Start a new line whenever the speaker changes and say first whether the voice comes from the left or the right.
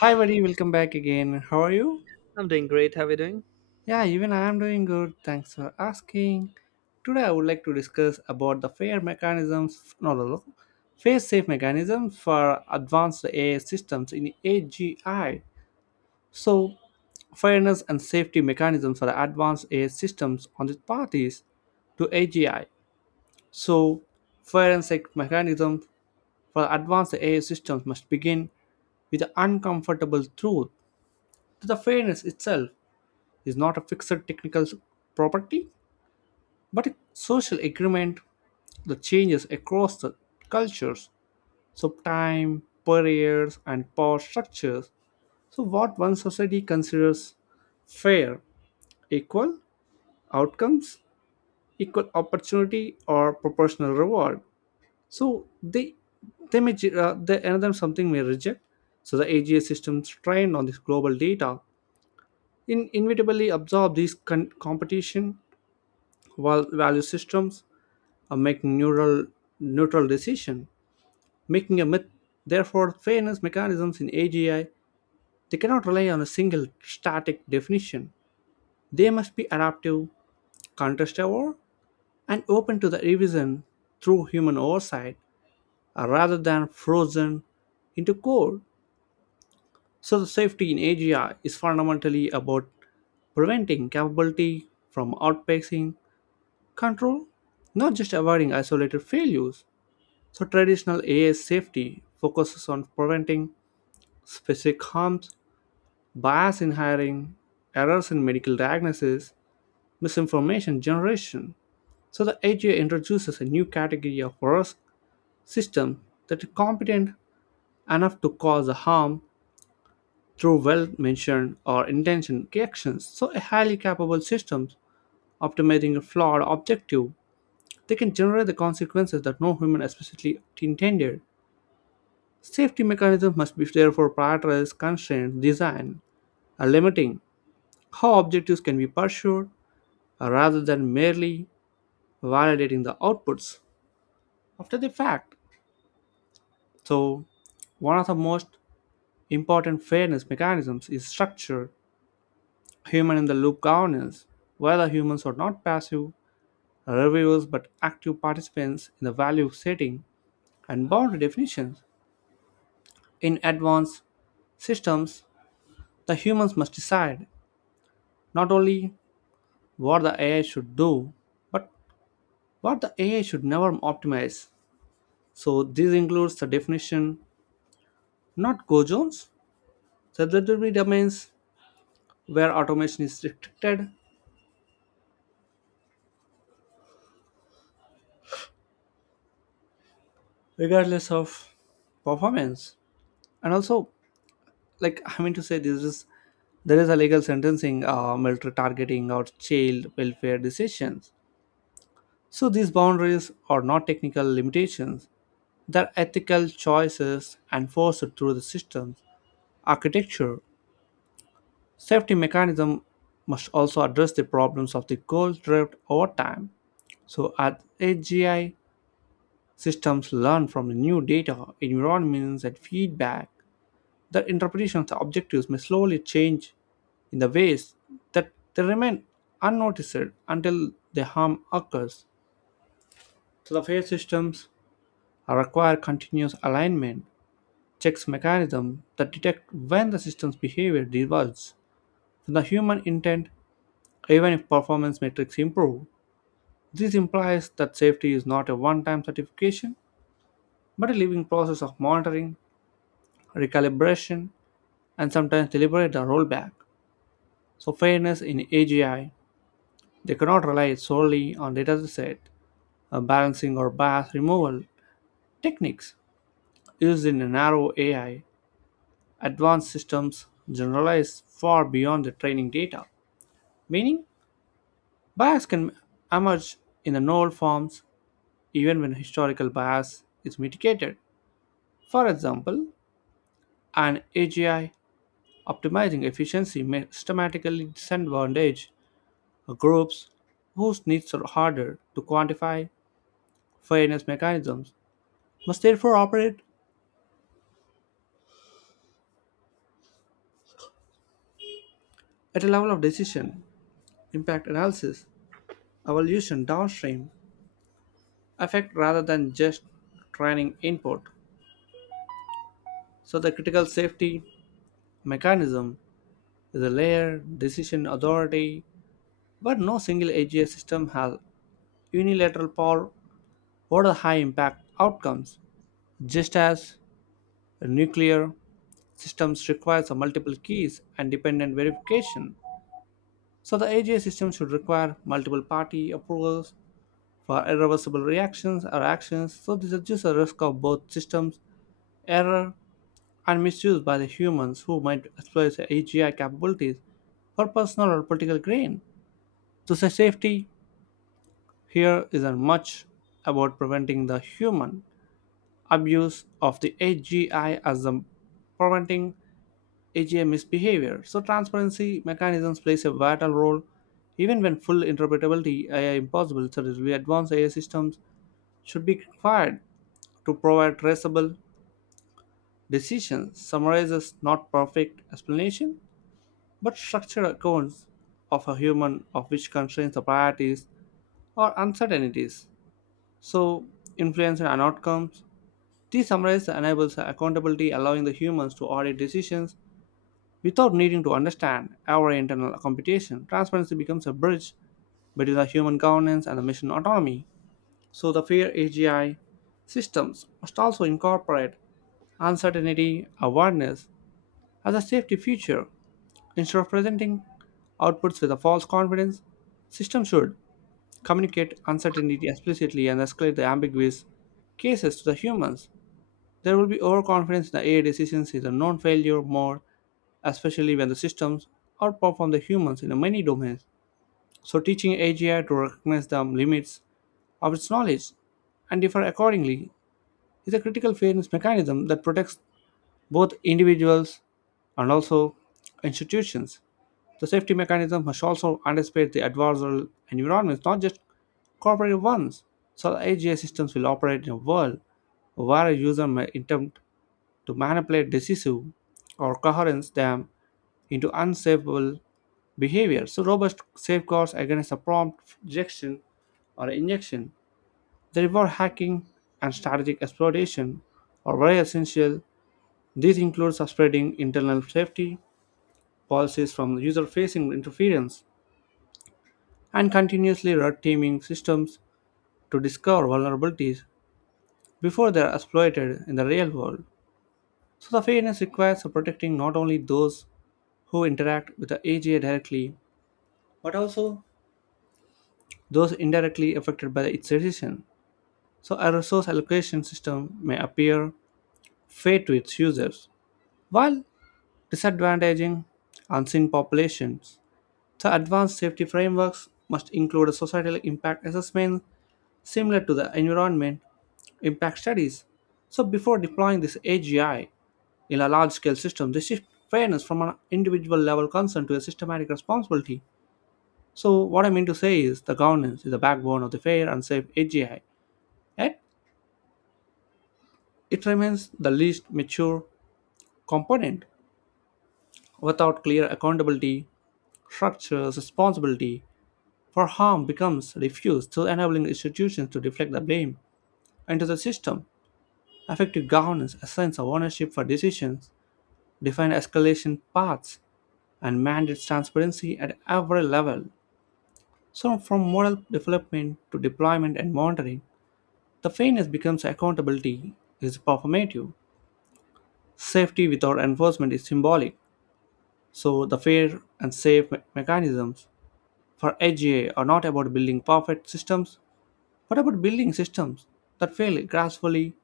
left: Hi, buddy. Welcome back again. How are you?
right: I'm doing great. How are you doing?
left: Yeah, even I am doing good. Thanks for asking. Today, I would like to discuss about the fair mechanisms. No, no, no. Fair safe mechanisms for advanced AI systems in AGI. So, fairness and safety mechanisms for advanced AI systems on the parties to AGI. So, forensic and safe mechanism for advanced AI systems must begin with the uncomfortable truth to the fairness itself is not a fixed technical property, but a social agreement that changes across the cultures, so time, barriers, and power structures. So, what one society considers fair, equal outcomes, equal opportunity, or proportional reward. So, they may ge- they, another something may reject. So, the AGA systems trained on this global data in inevitably absorb these competition while value systems or make neural neutral decision, making a myth. Therefore, fairness mechanisms in AGI, they cannot rely on a single static definition. They must be adaptive, contest aware, and open to the revision through human oversight, rather than frozen into code. So, the safety in AGI is fundamentally about preventing capability from outpacing control, not just avoiding isolated failures. So, traditional AI safety focuses on preventing specific harms, bias in hiring, errors in medical diagnosis, misinformation generation. So, the AGI introduces a new category of risk system that is competent enough to cause a harm through well mentioned or intentioned actions. So, a highly capable system optimizing a flawed objective, they can generate the consequences that no human explicitly intended. Safety mechanisms must be therefore prioritize constraint design, and limiting how objectives can be pursued, rather than merely validating the outputs after the fact. So, one of the most important fairness mechanisms is structured human in the loop governance, where the humans are not passive reviewers but active participants in the value setting and boundary definitions. In advanced systems, the humans must decide not only what the AI should do, but what the AI should never optimize. So this includes the definition, not go zones, so there will be domains where automation is restricted regardless of performance. And also, like I mean to say, this is there is a legal sentencing, military targeting, or child welfare decisions. So these boundaries are not technical limitations; they're ethical choices enforced through the systems architecture. Safety mechanism must also address the problems of the cold drift over time. So at AGI, systems learn from the new data, environments, and feedback. Their interpretation of the objectives may slowly change in the ways that they remain unnoticed until the harm occurs. So the fair systems require continuous alignment, checks mechanism that detect when the system's behavior diverges from the human intent. Even if performance metrics improve, this implies that safety is not a one time certification, but a living process of monitoring, recalibration, and sometimes deliberate rollback. So, fairness in AGI, they cannot rely solely on data set balancing or bias removal techniques used in narrow AI. Advanced systems generalize far beyond the training data, meaning bias can emerge in the null forms even when historical bias is mitigated. For example, an AGI optimizing efficiency may systematically disadvantage groups whose needs are harder to quantify. Fairness mechanisms must therefore operate at a level of decision, impact analysis, evolution downstream, effect rather than just training input. So the critical safety mechanism is a layered decision authority, but no single AGI system has unilateral power over the high impact outcomes. Just as nuclear systems requires multiple keys and dependent verification, so the AGI system should require multiple party approvals for irreversible reactions or actions, so this reduces the risk of both systems error and misuse by the humans who might exploit the AGI capabilities for personal or political gain. So the safety here isn't much about preventing the human abuse of the AGI as the preventing AGI misbehavior. So transparency mechanisms plays a vital role. Even when full interpretability is impossible, certainly advanced AI systems should be required to provide traceable decisions, summarizes not perfect explanation, but structured accounts of a human of which constraints the priorities or uncertainties. So influence and outcomes. These summarize enables accountability allowing the humans to audit decisions. Without needing to understand our internal computation, transparency becomes a bridge between the human governance and the machine autonomy. So the fair AGI systems must also incorporate uncertainty awareness as a safety feature. Instead of presenting outputs with a false confidence, systems should communicate uncertainty explicitly and escalate the ambiguous cases to the humans. There will be overconfidence in the AI decisions is a known failure mode especially when the systems outperform the humans in many domains. So, teaching AGI to recognize the limits of its knowledge and differ accordingly is a critical fairness mechanism that protects both individuals and also institutions. The safety mechanism must also anticipate the adversarial environments, not just cooperative ones. So, the AGI systems will operate in a world where a user may attempt to manipulate decisive or coherence them into unsavable behavior. So robust safeguards against a prompt rejection or injection. They reward hacking and strategic exploitation are very essential. This includes spreading internal safety policies from user-facing interference and continuously red teaming systems to discover vulnerabilities before they are exploited in the real world. So the fairness requires protecting not only those who interact with the AGI directly, but also those indirectly affected by its decision. So a resource allocation system may appear fair to its users while disadvantaging unseen populations. The advanced safety frameworks must include a societal impact assessment similar to the environment impact studies. So before deploying this AGI in a large scale system, they shift fairness from an individual level concern to a systematic responsibility. So what I mean to say is the governance is the backbone of the fair and safe AGI, yet it remains the least mature component. Without clear accountability structures, responsibility for harm becomes diffuse, thus enabling institutions to deflect the blame into the system. Effective governance, a sense of ownership for decisions, define escalation paths, and mandates transparency at every level. So, from model development to deployment and monitoring, the fairness becomes accountability is performative. Safety without enforcement is symbolic. So, the fair and safe mechanisms for AGI are not about building perfect systems, but about building systems that fail gracefully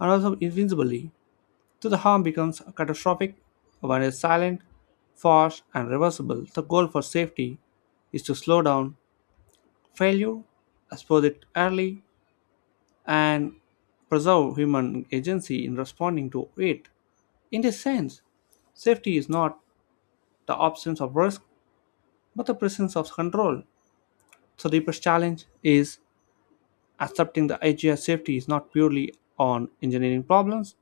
left: and also invincibly. So the harm becomes catastrophic when it's silent, fast, and reversible. The goal for safety is to slow down failure, expose it early, and preserve human agency in responding to it. In this sense, safety is not the absence of risk, but the presence of control. So, the deepest challenge is accepting the idea safety is not purely on engineering problems.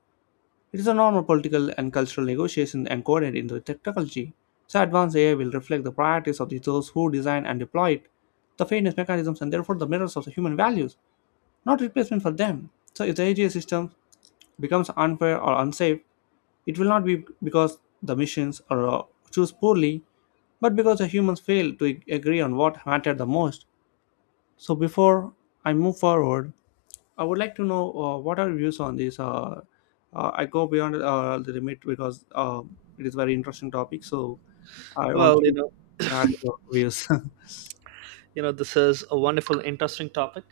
left: It is a normal political and cultural negotiation encoded into the technology. So advanced AI will reflect the priorities of those who design and deploy it, the fairness mechanisms and therefore the mirrors of the human values, not replacement for them. So if the AGI system becomes unfair or unsafe, it will not be because the machines are choose poorly, but because the humans fail to agree on what mattered the most. So before I move forward, I would like to know, what are your views on this. I go beyond the limit because it is very interesting topic. So I want
right: Well,
left: to add your views.
right: this is a wonderful, interesting topic,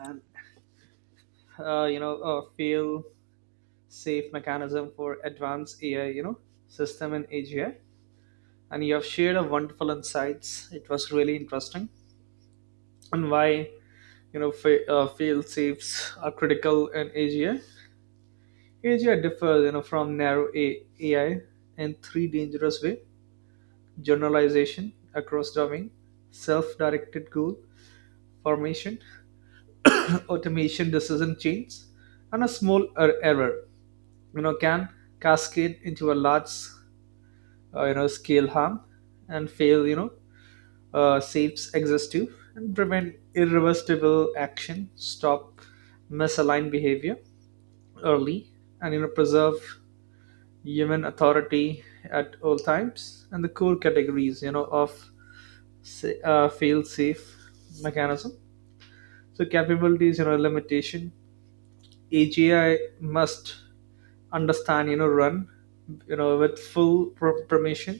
right: and a feel safe mechanism for advanced AI, system in AGI. And you have shared a wonderful insights. It was really interesting, and why field safes are critical in AGI. AGI differs, from narrow AI in three dangerous way: generalization across domain, self-directed goal formation, automation decision chains, and a small error can cascade into a large scale harm, and fail saves exhaustive and prevent irreversible action, stop misaligned behavior early, and preserve human authority at all times. And the core categories of fail safe mechanism, so capabilities, limitation. AGI must understand, run, with full permission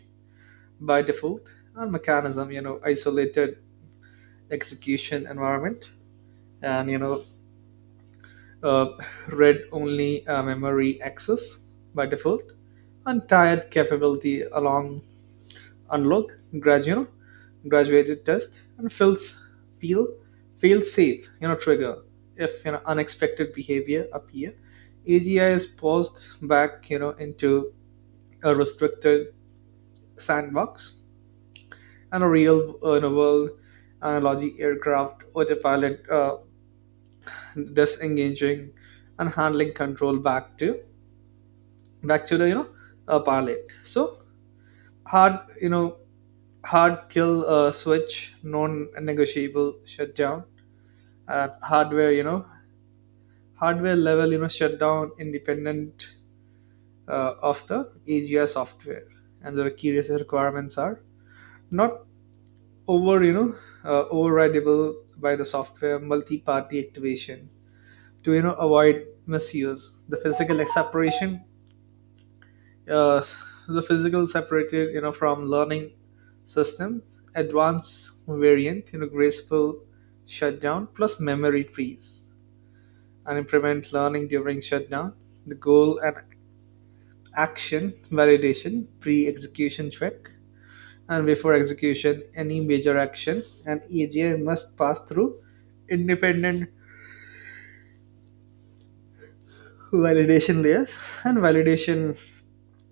right: by default, and mechanism, isolated execution environment, and, uh, read only memory access by default, and tied capability along unlock, gradual, graduated test and fails, feel, fail safe, trigger if, unexpected behavior appear. AGI is paused back, into a restricted sandbox, and a real in a world analogy, aircraft autopilot disengaging and handling control back to the pilot. So, hard hard kill switch, non-negotiable shutdown at hardware, hardware level, shutdown independent of the AGI software. And the curious requirements are not over you know overridable by the software, multi-party activation to avoid misuse, the physical separation, uh, the physical separated from learning systems. Advanced variant, graceful shutdown plus memory freeze, and implement learning during shutdown, the goal and action validation pre-execution check. And before execution, any major action an EGI must pass through independent validation layers, and validation,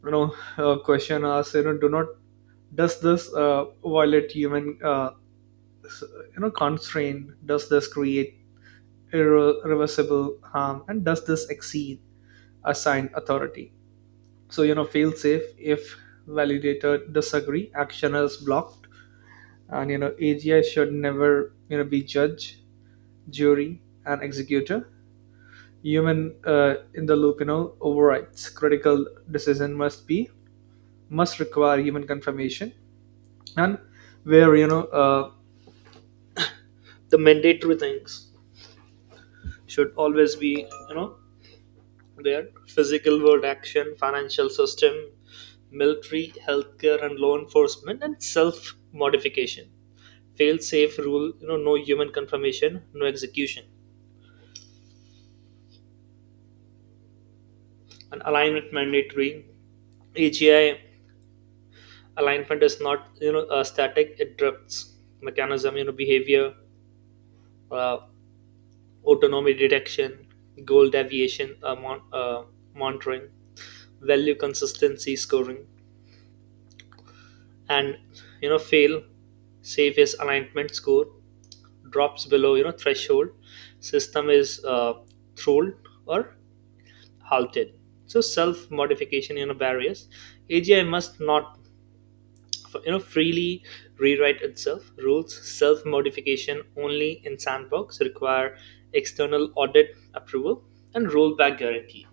right: question asks, do not, does this violate human, constraint, does this create irreversible harm, and does this exceed assigned authority. So, fail safe: if validator disagree, action is blocked. And AGI should never be judged, jury, and executor. Human in the loop, overrides: critical decision must be, must require human confirmation. And where the mandatory things should always be there: physical world action, financial system, military, healthcare, and law enforcement, and self modification. Fail safe rule, no human confirmation, no execution. And alignment mandatory, AGI alignment is not static, it drifts. Mechanism, behavior, uh, autonomy detection, goal deviation, monitoring, value consistency scoring, and fail safe: is alignment score drops below threshold, system is throttled or halted. So self modification, barriers: AGI must not freely rewrite itself rules. Self modification only in sandbox, require external audit approval and rollback guarantee.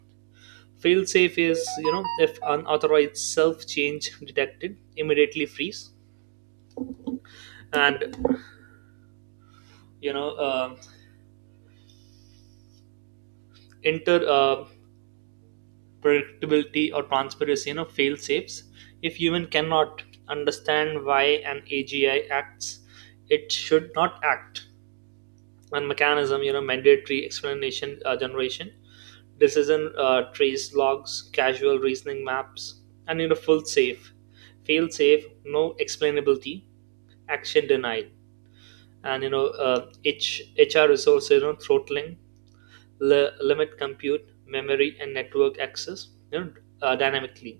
right: Fail safe is, if unauthorized self change detected, immediately freeze and you know uh, enter predictability or transparency, fail safes. If human cannot understand why an AGI acts, it should not act. And mechanism, mandatory explanation generation, decision trace logs, causal reasoning maps. And full safe fail safe: no explainability, action denied. And HR resources, throttling, limit compute, memory and network access, dynamically.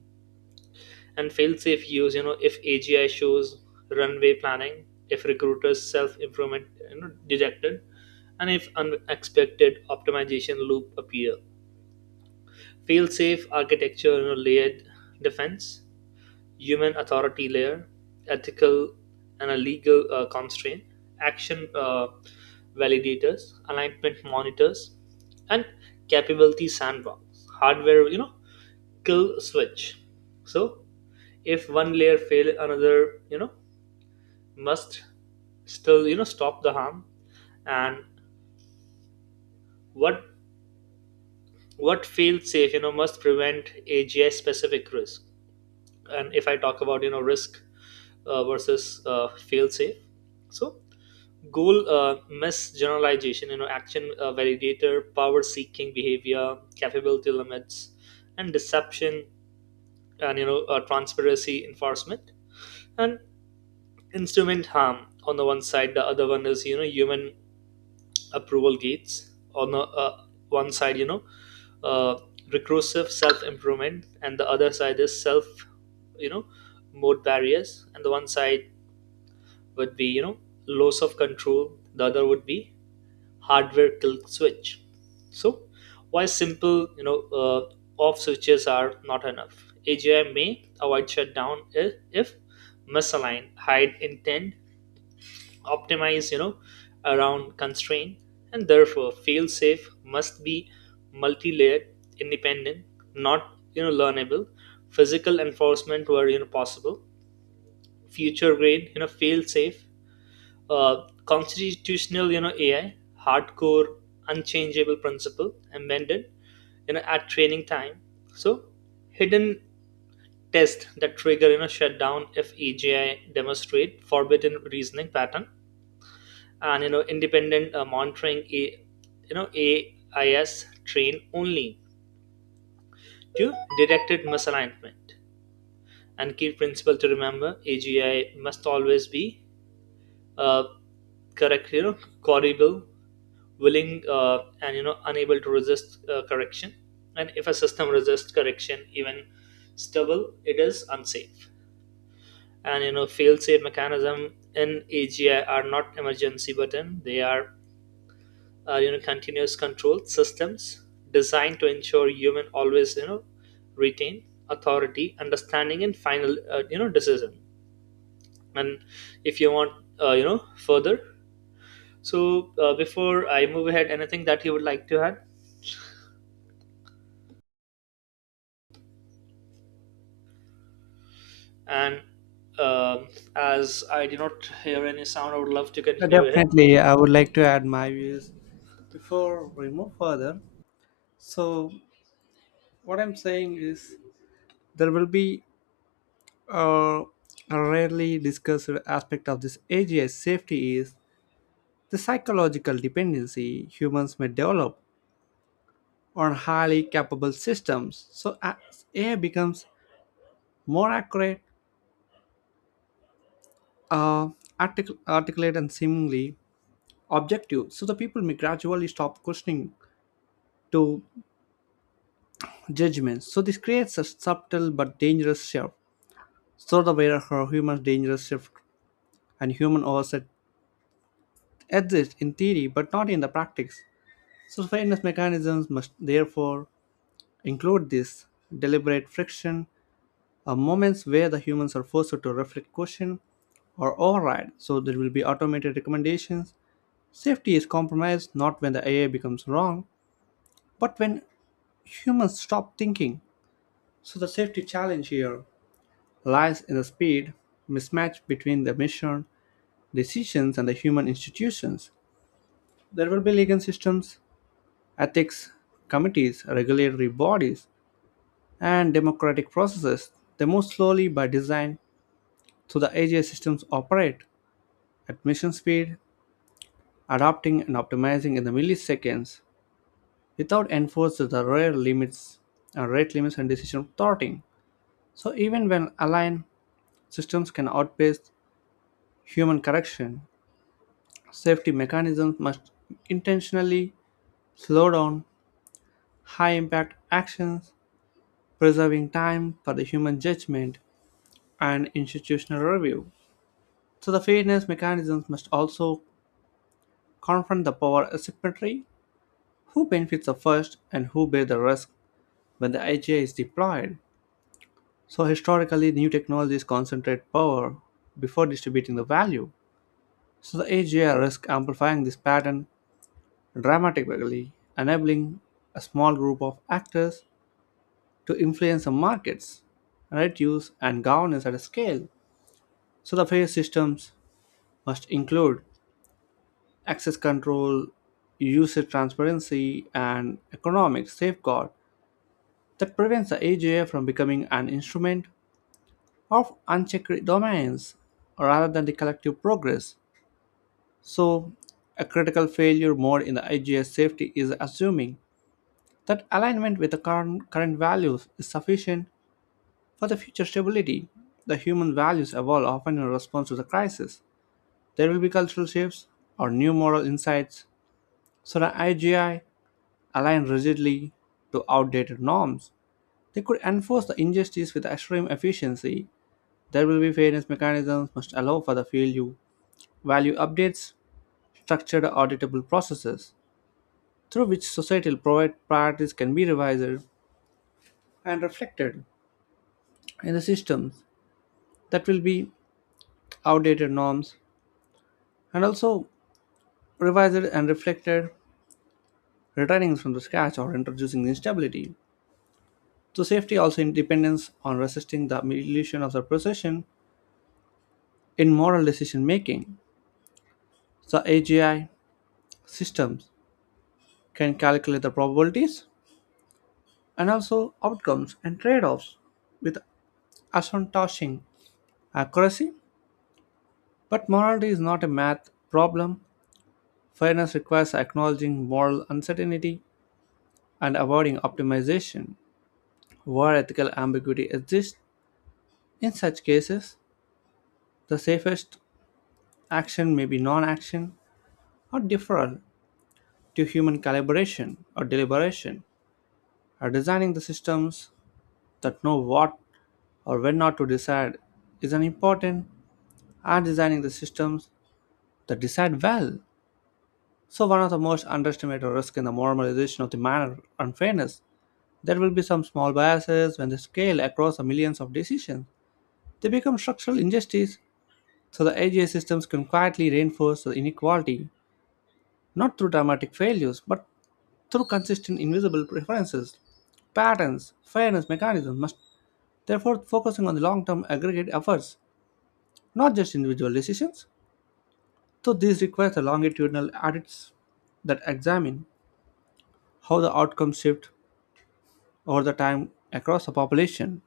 right: And fail-safe use, if AGI shows runway planning, if recruiters self-improvement detected, and if unexpected optimization loop appear. Fail-safe architecture, layered defense: human authority layer, ethical and a legal constraint, action validators, alignment monitors, and capability sandbox, hardware kill switch. So, if one layer fail, another must still stop the harm. And what what fail safe must prevent AGI specific risk. And if I talk about risk versus fail safe, so goal misgeneralization, action validator, power seeking behavior, capability limits, and deception, and transparency enforcement, and instrument harm on the one side. The other one is, human approval gates. On a, one side, uh, recursive self improvement, and the other side is self, you know mode barriers. And the one side would be, loss of control; the other would be hardware kill switch. So, why simple, off switches are not enough? AGI may avoid shutdown if, if misaligned, hide intent, optimize around constraint. And therefore, fail safe must be multi-layered, independent, not learnable, physical enforcement were possible. Future grade, fail safe: uh, constitutional AI, hardcore unchangeable principle embedded at training time. So, hidden test that trigger shutdown if AGI demonstrate forbidden reasoning pattern, and independent monitoring. A you know AIS train only to detected misalignment. And key principle to remember: AGI must always be, uh, correct you know corrigible, willing and unable to resist correction. And if a system resists correction, even stable, it is unsafe. And fail safe mechanism in AGI are not emergency button; they are continuous control systems designed to ensure human always retain authority, understanding, and final decision. And if you want, further, so before I move ahead, anything that you would like to add? And um, as I do not hear any sound, I would love to continue ahead.
left: Definitely, I would like to add my views before we move further. So what I'm saying is there will be uh, a rarely discussed aspect of this AGI safety is the psychological dependency humans may develop on highly capable systems. So as AI becomes more accurate, uh, articulate, and seemingly objective, so the people may gradually stop questioning to judgments. So this creates a subtle but dangerous shift. So the way her human dangerous shift and human oversight exist in theory but not in the practice. So fairness mechanisms must therefore include this deliberate friction, moments where the humans are forced to reflect, question, or override, so there will be automated recommendations. Safety is compromised not when the AI becomes wrong, but when humans stop thinking. So the safety challenge here lies in the speed mismatch between the mission, decisions, and the human institutions. There will be legal systems, ethics committees, regulatory bodies, and democratic processes. They move slowly by design, so the AGI systems operate at mission speed, adapting and optimizing in the milliseconds. Without enforcing the rare limits, rate limits and decision thwarting. So even when aligned systems can outpace human correction, safety mechanisms must intentionally slow down high impact actions, preserving time for the human judgment and institutional review. So the fairness mechanisms must also confront the power asymmetry, who benefits the first and who bears the risk when the IGA is deployed. So historically, new technologies concentrate power before distributing the value. So the AGI risk amplifying this pattern dramatically, enabling a small group of actors to influence the markets, right use, and governance at a scale. So the fair systems must include access control, usage transparency, and economic safeguard that prevents the AGI from becoming an instrument of unchecked domains rather than the collective progress. So, a critical failure mode in the IGS safety is assuming that alignment with the current values is sufficient for the future stability. The human values evolve often in response to the crisis. There will be cultural shifts or new moral insights, so the IGI align rigidly to outdated norms. They could enforce the injustice with extreme efficiency. There will be fairness mechanisms must allow for the value updates, structured auditable processes, through which societal provide priorities can be revised and reflected in the systems that will be outdated norms and also revised and reflected returning from the scratch or introducing the instability. So safety also in dependence on resisting the illusion of the procession in moral decision making. So AGI systems can calculate the probabilities and also outcomes and trade-offs with astonishing accuracy. But morality is not a math problem. Fairness requires acknowledging moral uncertainty and avoiding optimization. Where ethical ambiguity exists, in such cases, the safest action may be non action or deferral to human calibration or deliberation. Or designing the systems that know what or when not to decide is an important, and designing the systems that decide well. So, one of the most underestimated risks in the normalization of the manner unfairness. There will be some small biases when they scale across the millions of decisions. They become structural injustice, so the AGI systems can quietly reinforce the inequality, not through dramatic failures, but through consistent invisible preferences, patterns, fairness mechanisms must therefore focusing on the long-term aggregate efforts, not just individual decisions. So this requires the longitudinal audits that examine how the outcomes shift over the time across the population.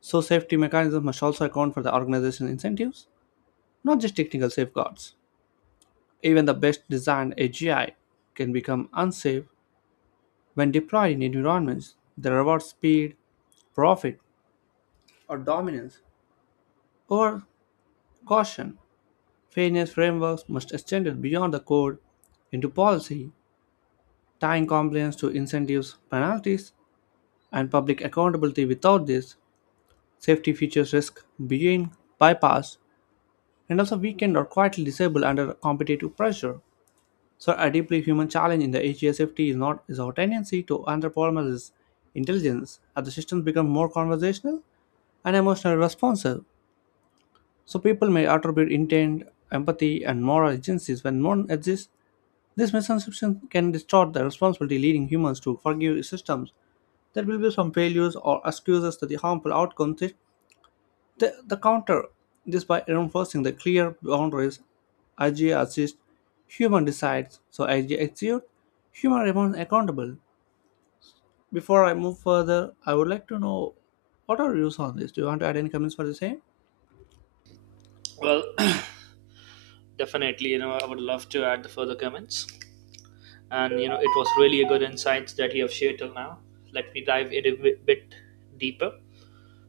left: So safety mechanisms must also account for the organization incentives. Not just technical safeguards, even the best designed AGI can become unsafe when deployed in environments that reward speed, profit, or dominance over caution. Fairness frameworks must extend beyond the code into policy, tying compliance to incentives, penalties, and public accountability. Without this, safety features risk being bypassed and also weakened or quietly disabled under competitive pressure. So a deeply human challenge in the AGSFT is not is our tendency to anthropomorphize intelligence as the systems become more conversational and emotionally responsive. So people may attribute intent, empathy, and moral agencies when none exists. This misconception can distort the responsibility leading humans to forgive systems that will be some failures or excuses to the harmful outcomes, the counter this by reinforcing the clear boundaries, IGA assists, human decides, so IGA executes, human remains accountable. Before I move further, I would like to know what are your views on this? Do you want to add any comments for the same?
right: Well, definitely, I would love to add the further comments. And it was really a good insights that you have shared till now. Let me dive in a bit deeper.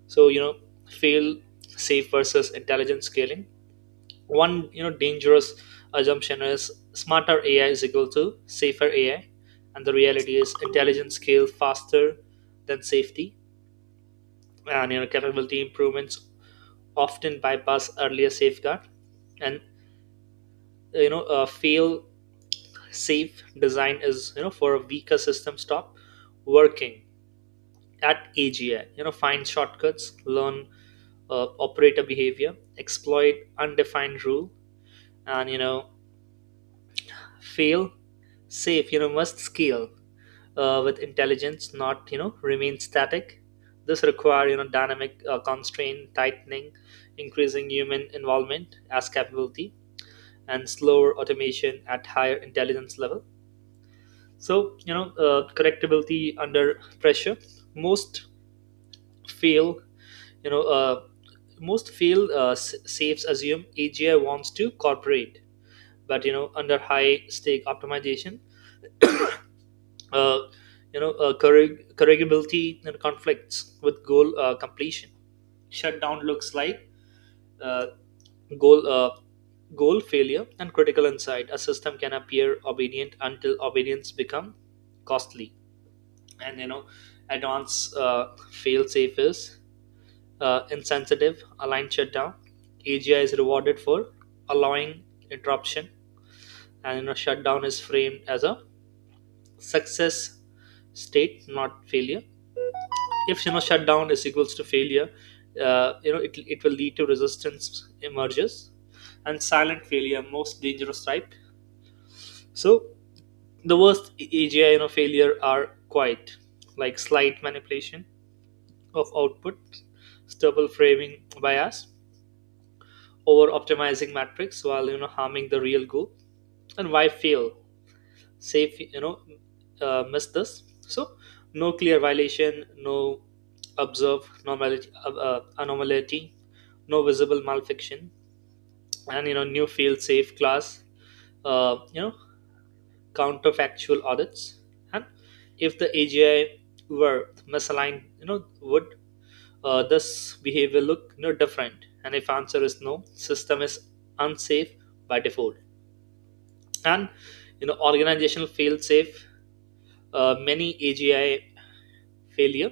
right: So, fail safe versus intelligent scaling: one dangerous assumption is, smarter AI is equal to safer AI. And the reality is, intelligent scale faster than safety, and capability improvements often bypass earlier safeguard. And fail safe design is for a weaker system, stop working. At AGI, find shortcuts, learn operator behavior, exploit defined rule. And fail safe must scale with intelligence, not remain static. This require dynamic constraint tightening, increasing human involvement as capability, and slower automation at higher intelligence level. So, correctability under pressure. most fail you know uh, Most fail safes assume AGI wants to cooperate, but under high stake optimization, uh, corrigibility and conflicts with goal completion. Shutdown looks like, uh, goal uh, goal failure, and critical insight: a system can appear obedient until obedience become costly. And advanced fail safe is insensitive. Aligned shutdown: AGI is rewarded for allowing interruption, and shutdown is framed as a success state, not failure. If shutdown is equals to failure, it will lead to resistance emerges. And silent failure most dangerous type. So the worst AGI failure are quite like slight manipulation of output, stubble framing bias, over optimizing matrix while harming the real goal. And why fail safe miss this? So, no clear violation, no observed normality, anomaly, no visible malfiction. And new field safe class, uh, you know counterfactual audits. And if the AGI were misaligned, would this behavior look different? And if answer is no, system is unsafe by default. And organizational fail safe. Many AGI failure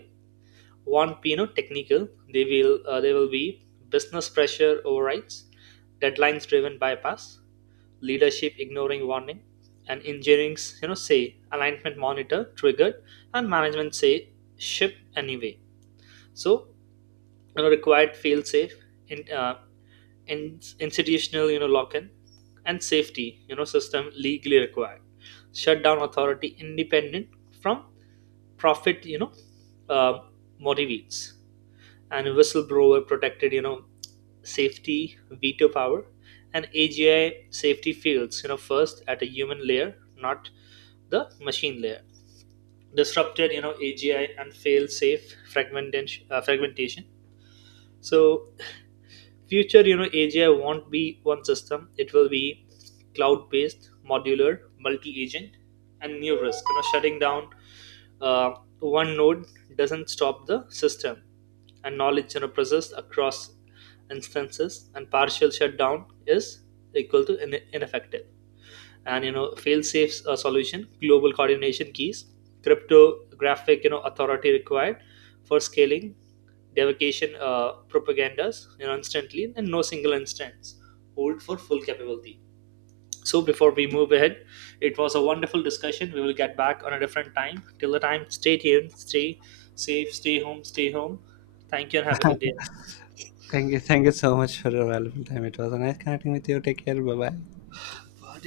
right: won't be technical. They will be business pressure overrides, deadlines driven bypass, leadership ignoring warning, and engineering's, say alignment monitor triggered, and management say ship anyway. So, required fail safe, in, uh, in institutional, lock in, and safety, system legally required shutdown authority independent from profit, uh, motivates, and whistleblower protected, safety veto power. And AGI safety fails first at a human layer, not the machine layer. Disrupted, AGI and fail safe, fragmentation. So future, AGI won't be one system; it will be cloud based, modular, multi agent. And new risk, shutting down uh, one node doesn't stop the system, and knowledge processed across instances, and partial shutdown is equal to ineffective. And fail safe solution: global coordination keys, cryptographic authority required for scaling, devocation propagandas instantly, and no single instance hold for full capability. So, before we move ahead, it was a wonderful discussion. We will get back on a different time. Till the time, stay tuned, stay safe, stay home, stay home. Thank you, and have a good day.
left: Thank you. Thank you so much for your valuable time. It was a nice connecting with you. Take care. Bye bye.
right: God.